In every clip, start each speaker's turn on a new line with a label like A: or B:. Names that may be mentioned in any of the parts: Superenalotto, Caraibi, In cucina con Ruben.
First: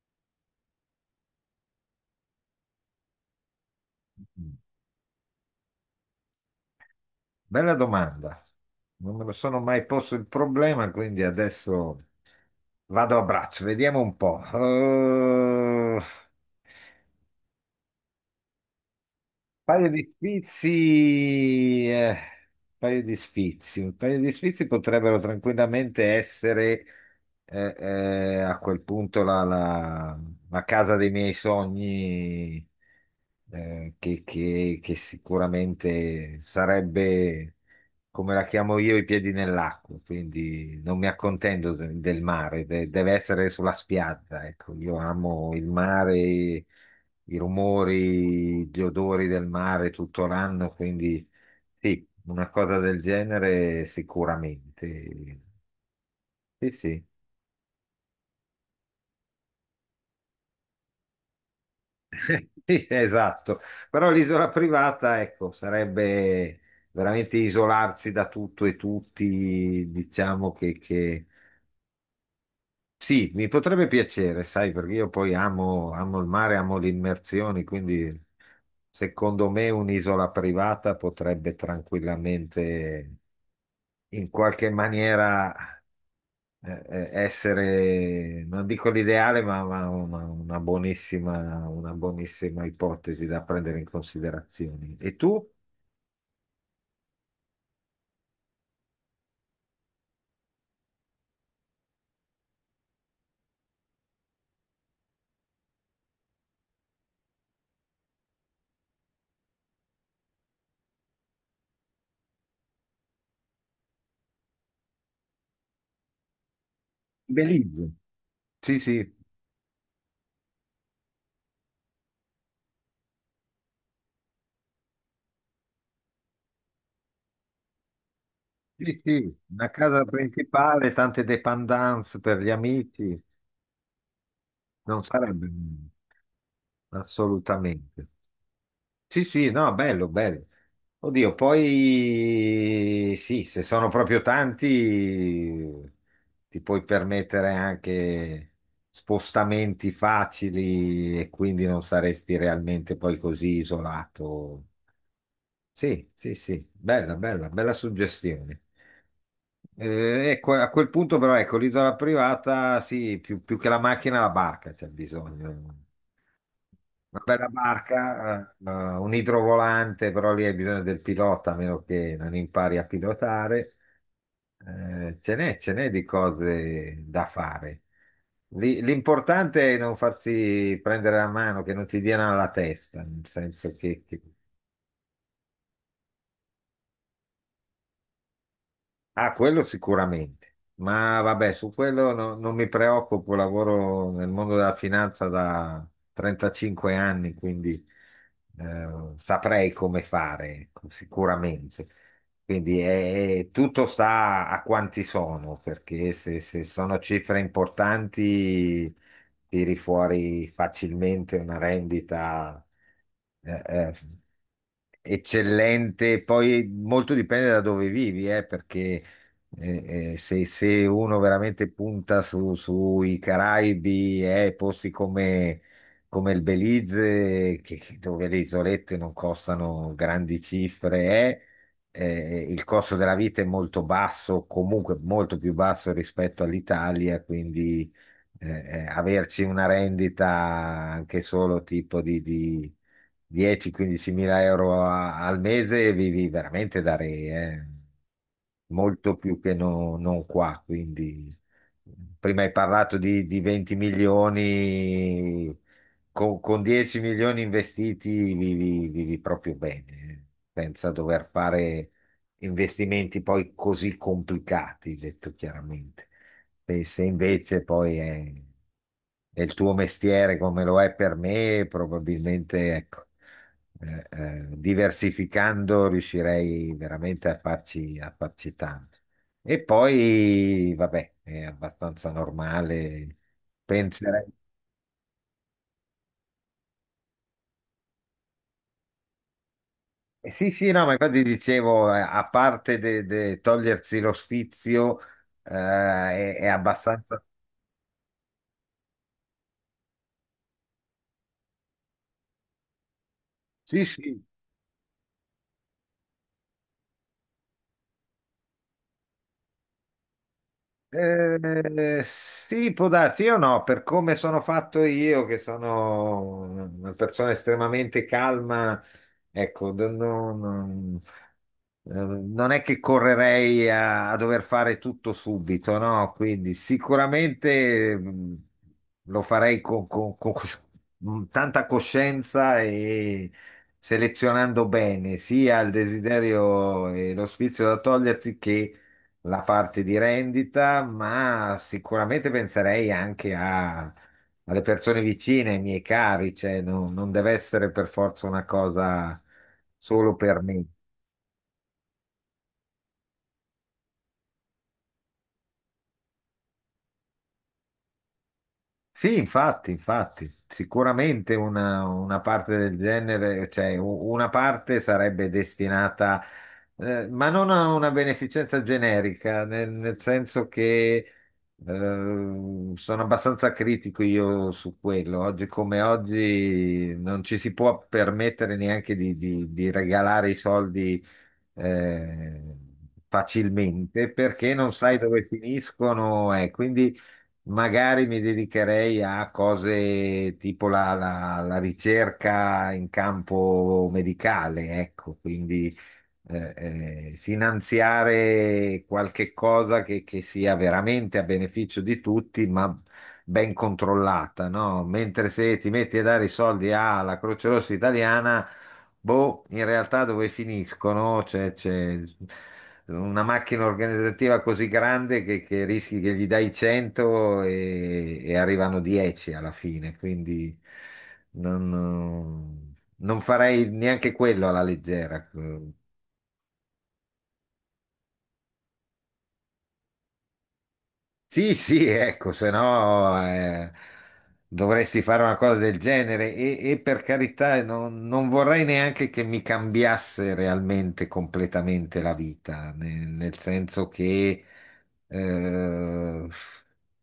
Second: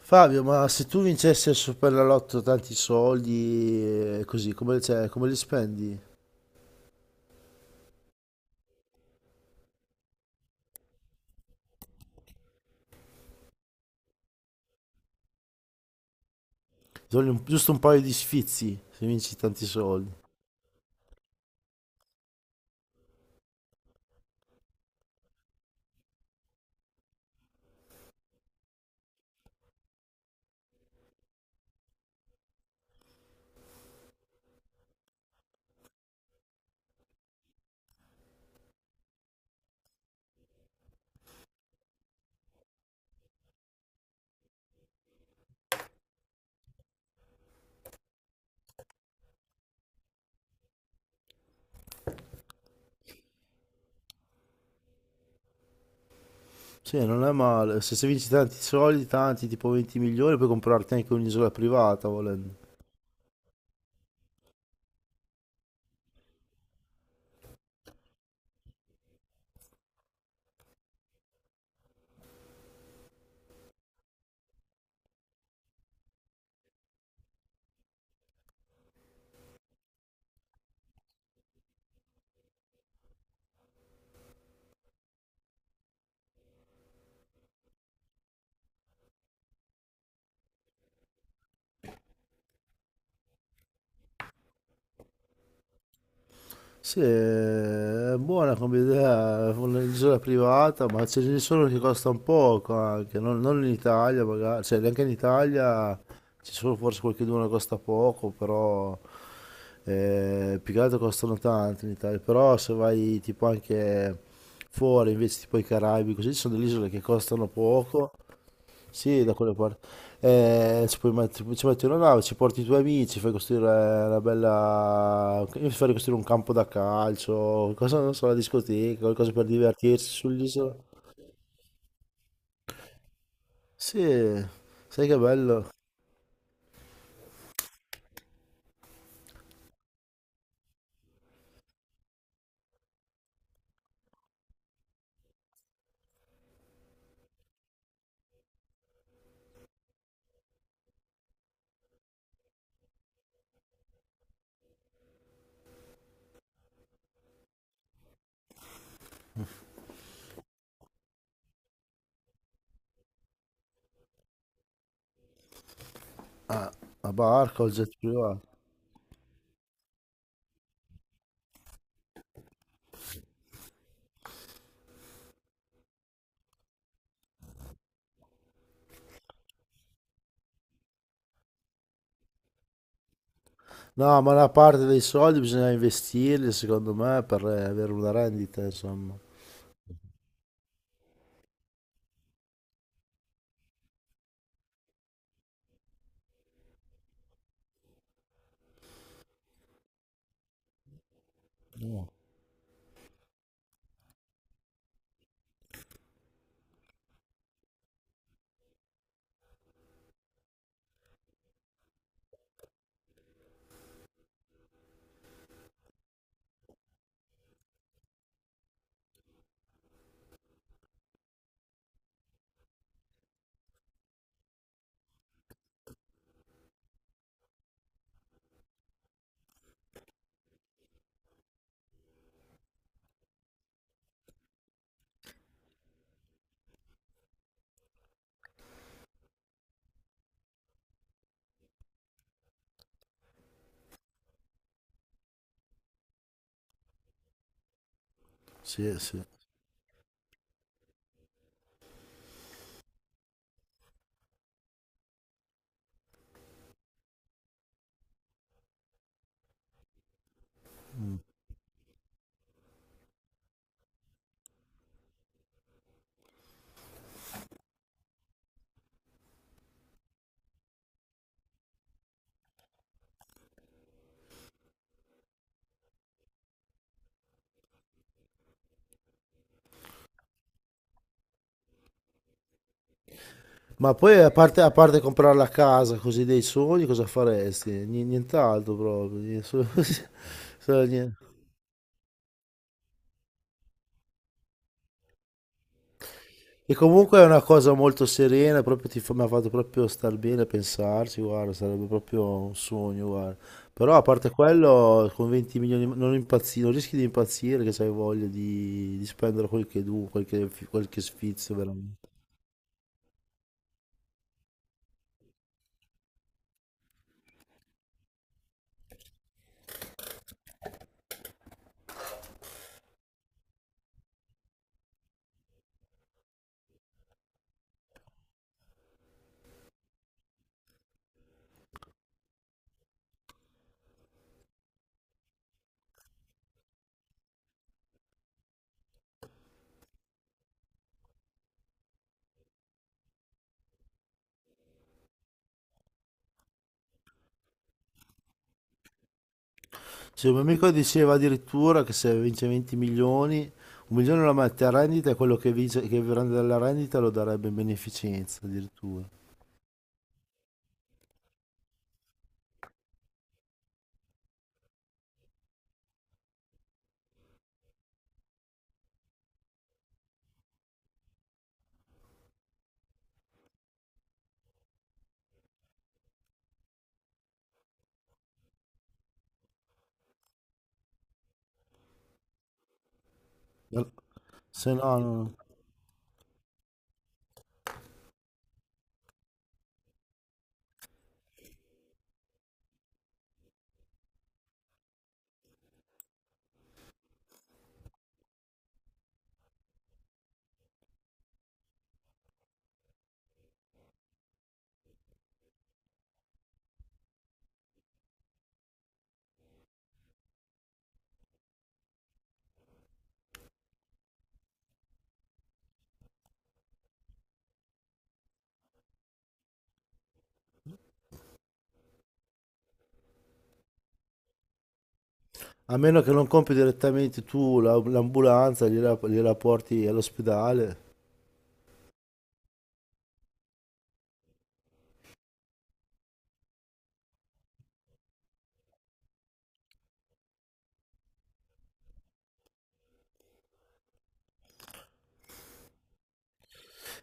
A: Fabio, ma se tu vincessi al Superenalotto tanti soldi, così, come, cioè, come li spendi?
B: Bella domanda. Non me lo sono mai posto il problema, quindi adesso vado a braccio, vediamo un po'.
A: Ti voglio giusto un paio di sfizi se vinci tanti
B: Paio di
A: soldi.
B: sfizi, un paio di sfizi potrebbero tranquillamente essere, a quel punto la casa dei miei sogni, che sicuramente sarebbe, come la chiamo io, i piedi nell'acqua, quindi non mi accontento del mare, deve essere sulla spiaggia, ecco, io amo il mare, i rumori, gli odori del mare tutto l'anno, quindi sì, una cosa del genere sicuramente. Sì, sì.
A: Sì, non è male. Se vinci tanti soldi, tanti, tipo 20 milioni, puoi comprarti anche un'isola privata volendo.
B: Sì, esatto. Però l'isola privata, ecco, sarebbe veramente isolarsi da tutto e tutti, diciamo che. Sì, mi potrebbe piacere, sai, perché io poi amo, amo il mare, amo le immersioni, quindi secondo me un'isola privata potrebbe tranquillamente in qualche maniera essere, non dico l'ideale, ma una buonissima ipotesi da prendere in considerazione. E tu?
A: Sì, è buona come idea, un'isola privata, ma ce ne sono che costano poco anche, non in Italia magari, cioè neanche in Italia. C'è solo forse qualcheduno che costa poco, però più che altro costano tanto in Italia. Però se vai tipo anche fuori, invece tipo i Caraibi, così ci sono delle isole che costano
B: Belize.
A: poco.
B: Sì, sì,
A: Sì, da quelle parti. Ci metti una nave, ci porti i tuoi amici, fai costruire Io farei costruire un campo da calcio, qualcosa, non so, la
B: sì,
A: discoteca, qualcosa
B: sì,
A: per
B: una casa
A: divertirsi sull'isola.
B: principale, tante dépendance per gli amici,
A: Sì,
B: non
A: sai che
B: sarebbe
A: bello?
B: male, assolutamente. Sì, sì, no, bello, bello. Oddio, poi sì, se sono proprio tanti, ti puoi permettere anche spostamenti facili e quindi non saresti realmente poi così isolato. Sì, sì, sì, bella, bella, bella suggestione. Ecco, a quel punto però, ecco, l'isola privata, sì, più, più che la macchina, la barca c'è bisogno.
A: A
B: Una bella
A: barca o il jet privato.
B: barca, un idrovolante, però lì hai bisogno del pilota, a meno che non impari a pilotare. Ce n'è di cose da fare. L'importante è non farsi prendere la mano, che non ti diano alla testa, nel senso che,
A: No,
B: che
A: ma una parte dei soldi bisogna investirli, secondo me, per avere una rendita, insomma.
B: Ah, quello sicuramente, ma vabbè, su quello non mi preoccupo, lavoro nel mondo della finanza da 35 anni, quindi saprei come fare, ecco, sicuramente. Quindi tutto sta a quanti sono, perché se, se sono cifre importanti tiri fuori facilmente una rendita. eh, eh, Eccellente, poi molto dipende da dove vivi, perché se, se uno veramente punta sui Caraibi, posti come, come il Belize, dove le isolette non costano grandi cifre, il costo della vita è molto basso, comunque molto più basso rispetto all'Italia, quindi eh, averci una rendita anche solo tipo di 10-15 mila euro al mese vivi veramente da re, eh.
A: Sì,
B: Molto
A: sì.
B: più che non qua. Quindi, prima hai parlato di 20 milioni, con 10 milioni investiti vivi, vivi proprio bene, eh. Senza dover fare investimenti poi così complicati, detto chiaramente. Se, se invece poi è il tuo mestiere come lo è per me, probabilmente ecco, diversificando riuscirei veramente a farci tanto. E poi, vabbè, è abbastanza normale,
A: Ma poi,
B: penserei.
A: a parte comprare la casa così dei sogni, cosa faresti? Nient'altro proprio.
B: Sì, sì, no,
A: Solo
B: ma
A: niente.
B: infatti dicevo, a parte de togliersi lo sfizio, è
A: E comunque
B: abbastanza...
A: è una cosa molto serena, proprio mi ha fatto proprio star bene a pensarci, guarda, sarebbe proprio un sogno, guarda.
B: Sì,
A: Però a
B: sì.
A: parte quello, con 20 milioni non rischi di impazzire che se hai voglia di spendere quel che du, quel che sfizio veramente.
B: Sì, può darsi, io no, per come sono fatto io, che sono una persona estremamente calma, ecco, non, non è che correrei a, a dover fare tutto subito, no? Quindi sicuramente lo farei con, con tanta coscienza e selezionando bene sia il desiderio e lo sfizio da togliersi che la parte di rendita, ma sicuramente penserei anche alle persone vicine, ai miei cari, cioè non, non deve essere per forza una cosa solo
A: Se un
B: per
A: mio
B: me.
A: amico diceva addirittura che se vince 20 milioni, un milione lo mette a rendita e quello che, vince, che prende dalla rendita lo darebbe in beneficenza addirittura.
B: Sì, infatti, infatti, sicuramente una parte del genere, cioè una parte sarebbe destinata, ma non a una beneficenza generica, nel, nel senso che sono abbastanza critico io su quello. Oggi come oggi non ci si può permettere neanche di, di regalare i soldi, eh,
A: Al-
B: facilmente perché non
A: Se no,
B: sai
A: no.
B: dove
A: No.
B: finiscono, quindi magari mi dedicherei a cose tipo la, la ricerca in campo medicale, ecco, quindi eh, finanziare qualche cosa che sia veramente a beneficio di tutti, ma ben controllata, no? Mentre se ti metti a dare i soldi alla Croce Rossa Italiana, boh, in realtà dove finiscono? C'è una macchina organizzativa così grande che rischi che gli dai 100 e arrivano 10 alla fine, quindi non, non farei neanche quello alla leggera.
A: A meno che non compri direttamente tu l'ambulanza, gliela porti all'ospedale.
B: Sì, sì, ecco, se no dovresti fare una cosa del genere e per carità non, non vorrei neanche che mi cambiasse realmente completamente la vita, nel senso che... eh,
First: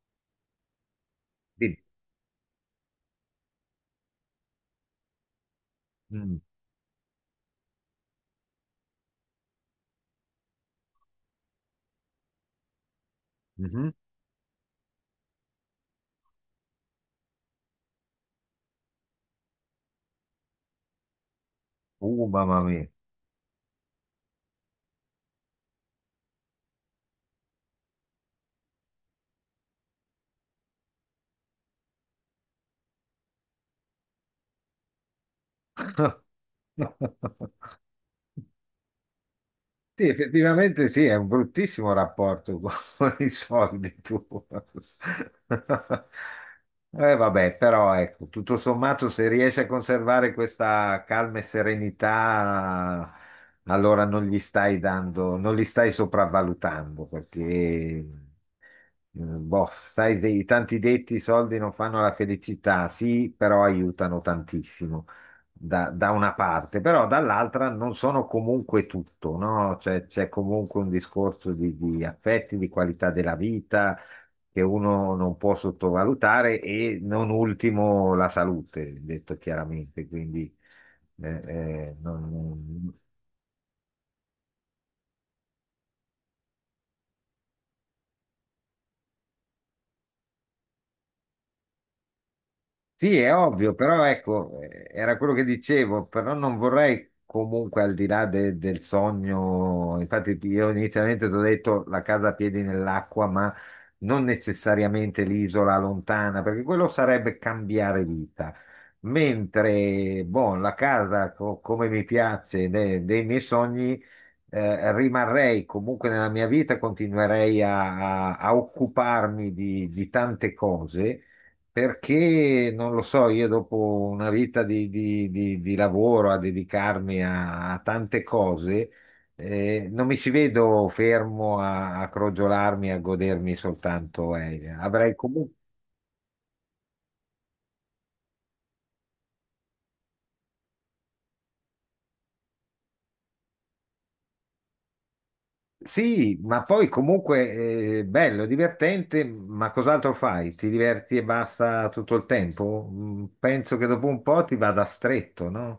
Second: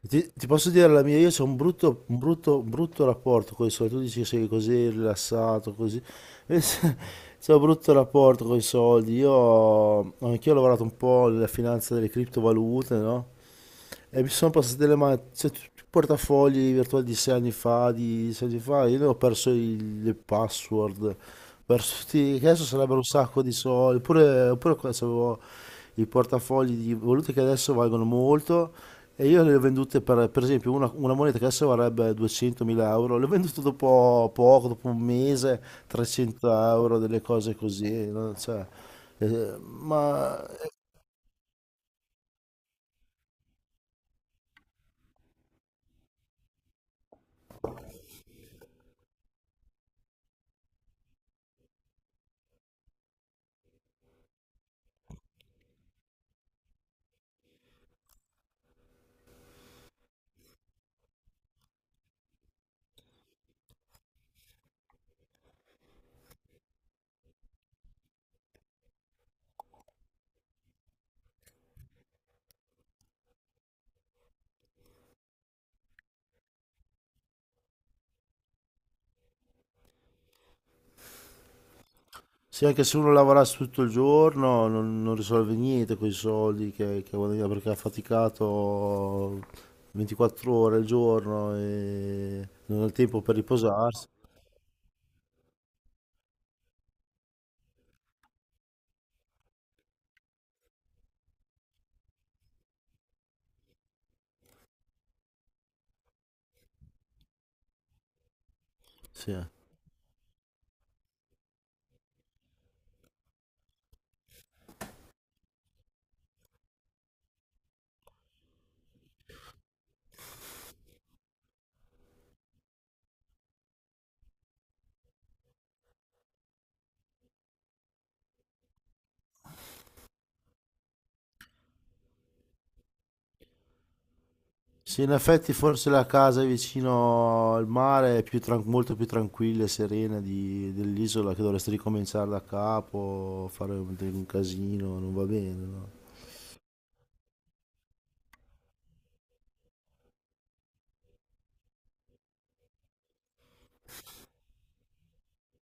A: Ti posso dire la mia, io ho un
B: sì,
A: brutto, un brutto, un brutto rapporto con i soldi. Tu dici che sei così rilassato, così.
B: mm,
A: C'è un brutto rapporto con i soldi. Io anch'io ho lavorato un po' nella finanza delle criptovalute, no?
B: mhm.
A: E mi sono passate le mani, cioè tutti i portafogli virtuali di 6 anni fa, io ne ho perso le password, perso tutti, che
B: Mamma
A: adesso
B: mia.
A: sarebbero un sacco di soldi, oppure qua avevo i portafogli di valute che adesso valgono molto e io le ho vendute per esempio una moneta che adesso varrebbe 200.000 euro, le ho vendute dopo poco, dopo un mese, 300 euro, delle cose così, no? Cioè. eh,
B: Sì,
A: ma
B: effettivamente sì, è un bruttissimo rapporto con con i soldi tu. Vabbè, però ecco, tutto sommato se riesci a conservare questa calma e serenità, allora non gli stai dando, non li stai sopravvalutando perché, boh, sai, dei tanti detti, i soldi non fanno la felicità, sì, però aiutano tantissimo da, da una parte, però dall'altra non sono comunque tutto, no? Cioè, c'è comunque un discorso di affetti, di qualità della vita che uno non può sottovalutare e non ultimo la salute, detto chiaramente, quindi
A: Sì, anche
B: non-
A: se uno lavorasse tutto il giorno non risolve niente con i soldi che guadagna perché ha faticato 24 ore al giorno e non ha il
B: Sì,
A: tempo
B: è
A: per
B: ovvio, però
A: riposarsi.
B: ecco, era quello che dicevo, però non vorrei comunque al di là del sogno, infatti io inizialmente ti ho detto la casa a piedi nell'acqua, ma non necessariamente l'isola lontana, perché quello sarebbe cambiare vita.
A: Sì.
B: Mentre, boh, la casa come mi piace, dei miei sogni, rimarrei comunque nella mia vita, continuerei a, a occuparmi di tante cose perché non lo so, io dopo una vita di, di lavoro a dedicarmi a, a tante cose, non mi ci vedo fermo a, a crogiolarmi, a godermi soltanto Elia.
A: Sì, in
B: Avrei
A: effetti
B: comunque...
A: forse la casa vicino al mare è più molto più tranquilla e serena dell'isola che dovresti ricominciare da capo, fare un casino, non va bene, no?
B: Sì, ma poi comunque bello, divertente, ma cos'altro fai? Ti diverti e basta tutto il tempo? Mm, penso che dopo un po' ti vada stretto, no?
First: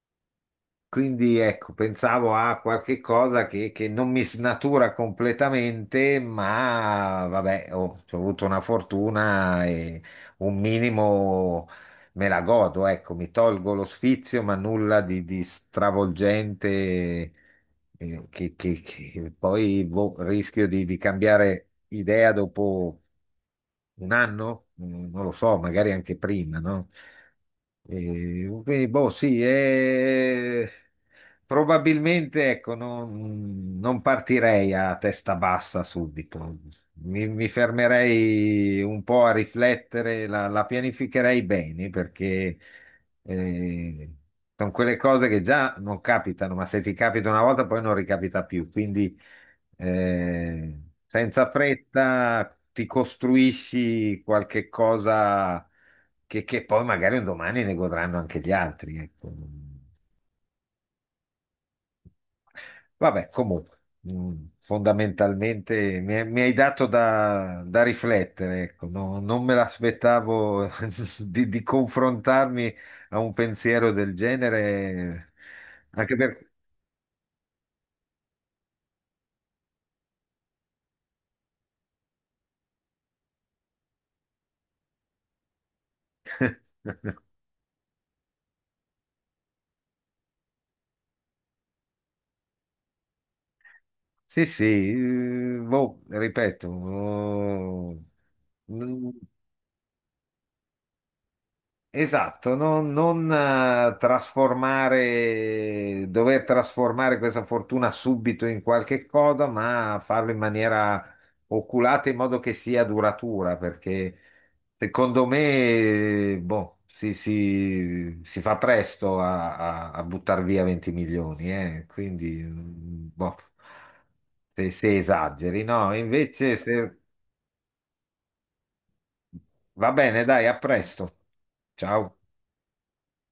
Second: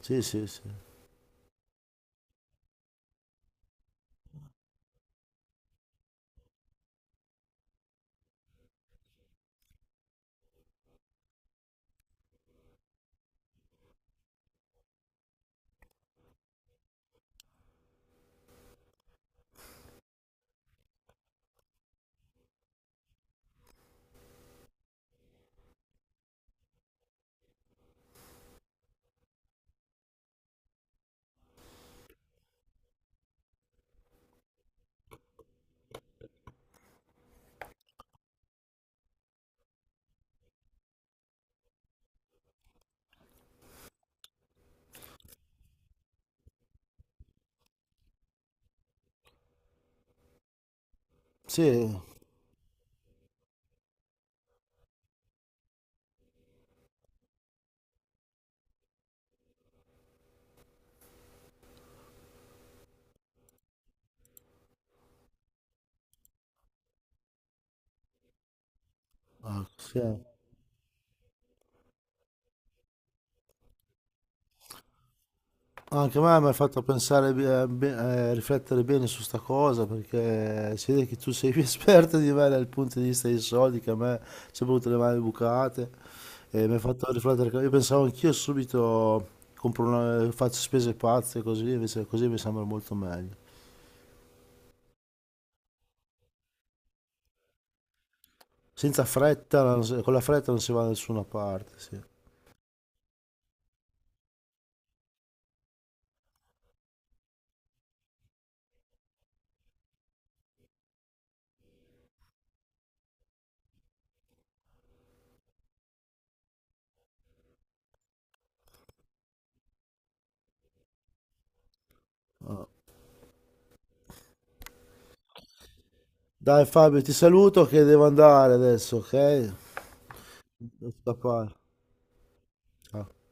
A: Sì, sì, sì.
B: Quindi ecco, pensavo a qualche cosa che non mi snatura completamente, ma vabbè, oh, ho avuto una fortuna e un minimo me la godo, ecco, mi tolgo lo sfizio, ma nulla di stravolgente, che, che poi boh, rischio di cambiare idea dopo un anno. Mm, non lo so, magari anche prima, no? E, quindi, boh, sì, probabilmente, ecco, non, non partirei a testa bassa subito. Mi fermerei un po' a riflettere, la, la pianificherei bene perché eh, sono quelle cose che già non capitano, ma se ti capita una volta poi non ricapita più. Quindi eh, senza
A: Sì,
B: fretta ti costruisci qualche cosa che poi magari un domani ne godranno anche gli altri, ecco. Vabbè, comunque, mm, fondamentalmente mi hai dato da, da riflettere, ecco. Non me
A: ah, sì.
B: l'aspettavo di confrontarmi a un pensiero del genere, anche
A: Anche a me mi
B: perché...
A: hai fatto pensare, riflettere bene su sta cosa perché si vede che tu sei più esperto di me dal punto di vista dei soldi, che a me sono venute le mani bucate e mi hai fatto riflettere. Io pensavo anch'io subito faccio spese pazze così, invece così mi sembra molto meglio.
B: Sì, sì, boh, ripeto, oh,
A: Senza
B: n-
A: fretta, non si- con la fretta non si va da nessuna parte, sì.
B: Esatto, non, non, trasformare, dover trasformare questa fortuna subito in qualche cosa, ma farlo in maniera oculata in modo che sia duratura, perché secondo me, boh, si, si fa presto a, a, buttare via 20 milioni, eh. Quindi,
A: Ah.
B: mm, boh, se se esageri, no? Invece,
A: Dai
B: se...
A: Fabio, ti saluto che devo andare adesso, ok?
B: va bene, dai, a
A: Devo
B: presto.
A: scappare.
B: Ciao.
A: Ciao.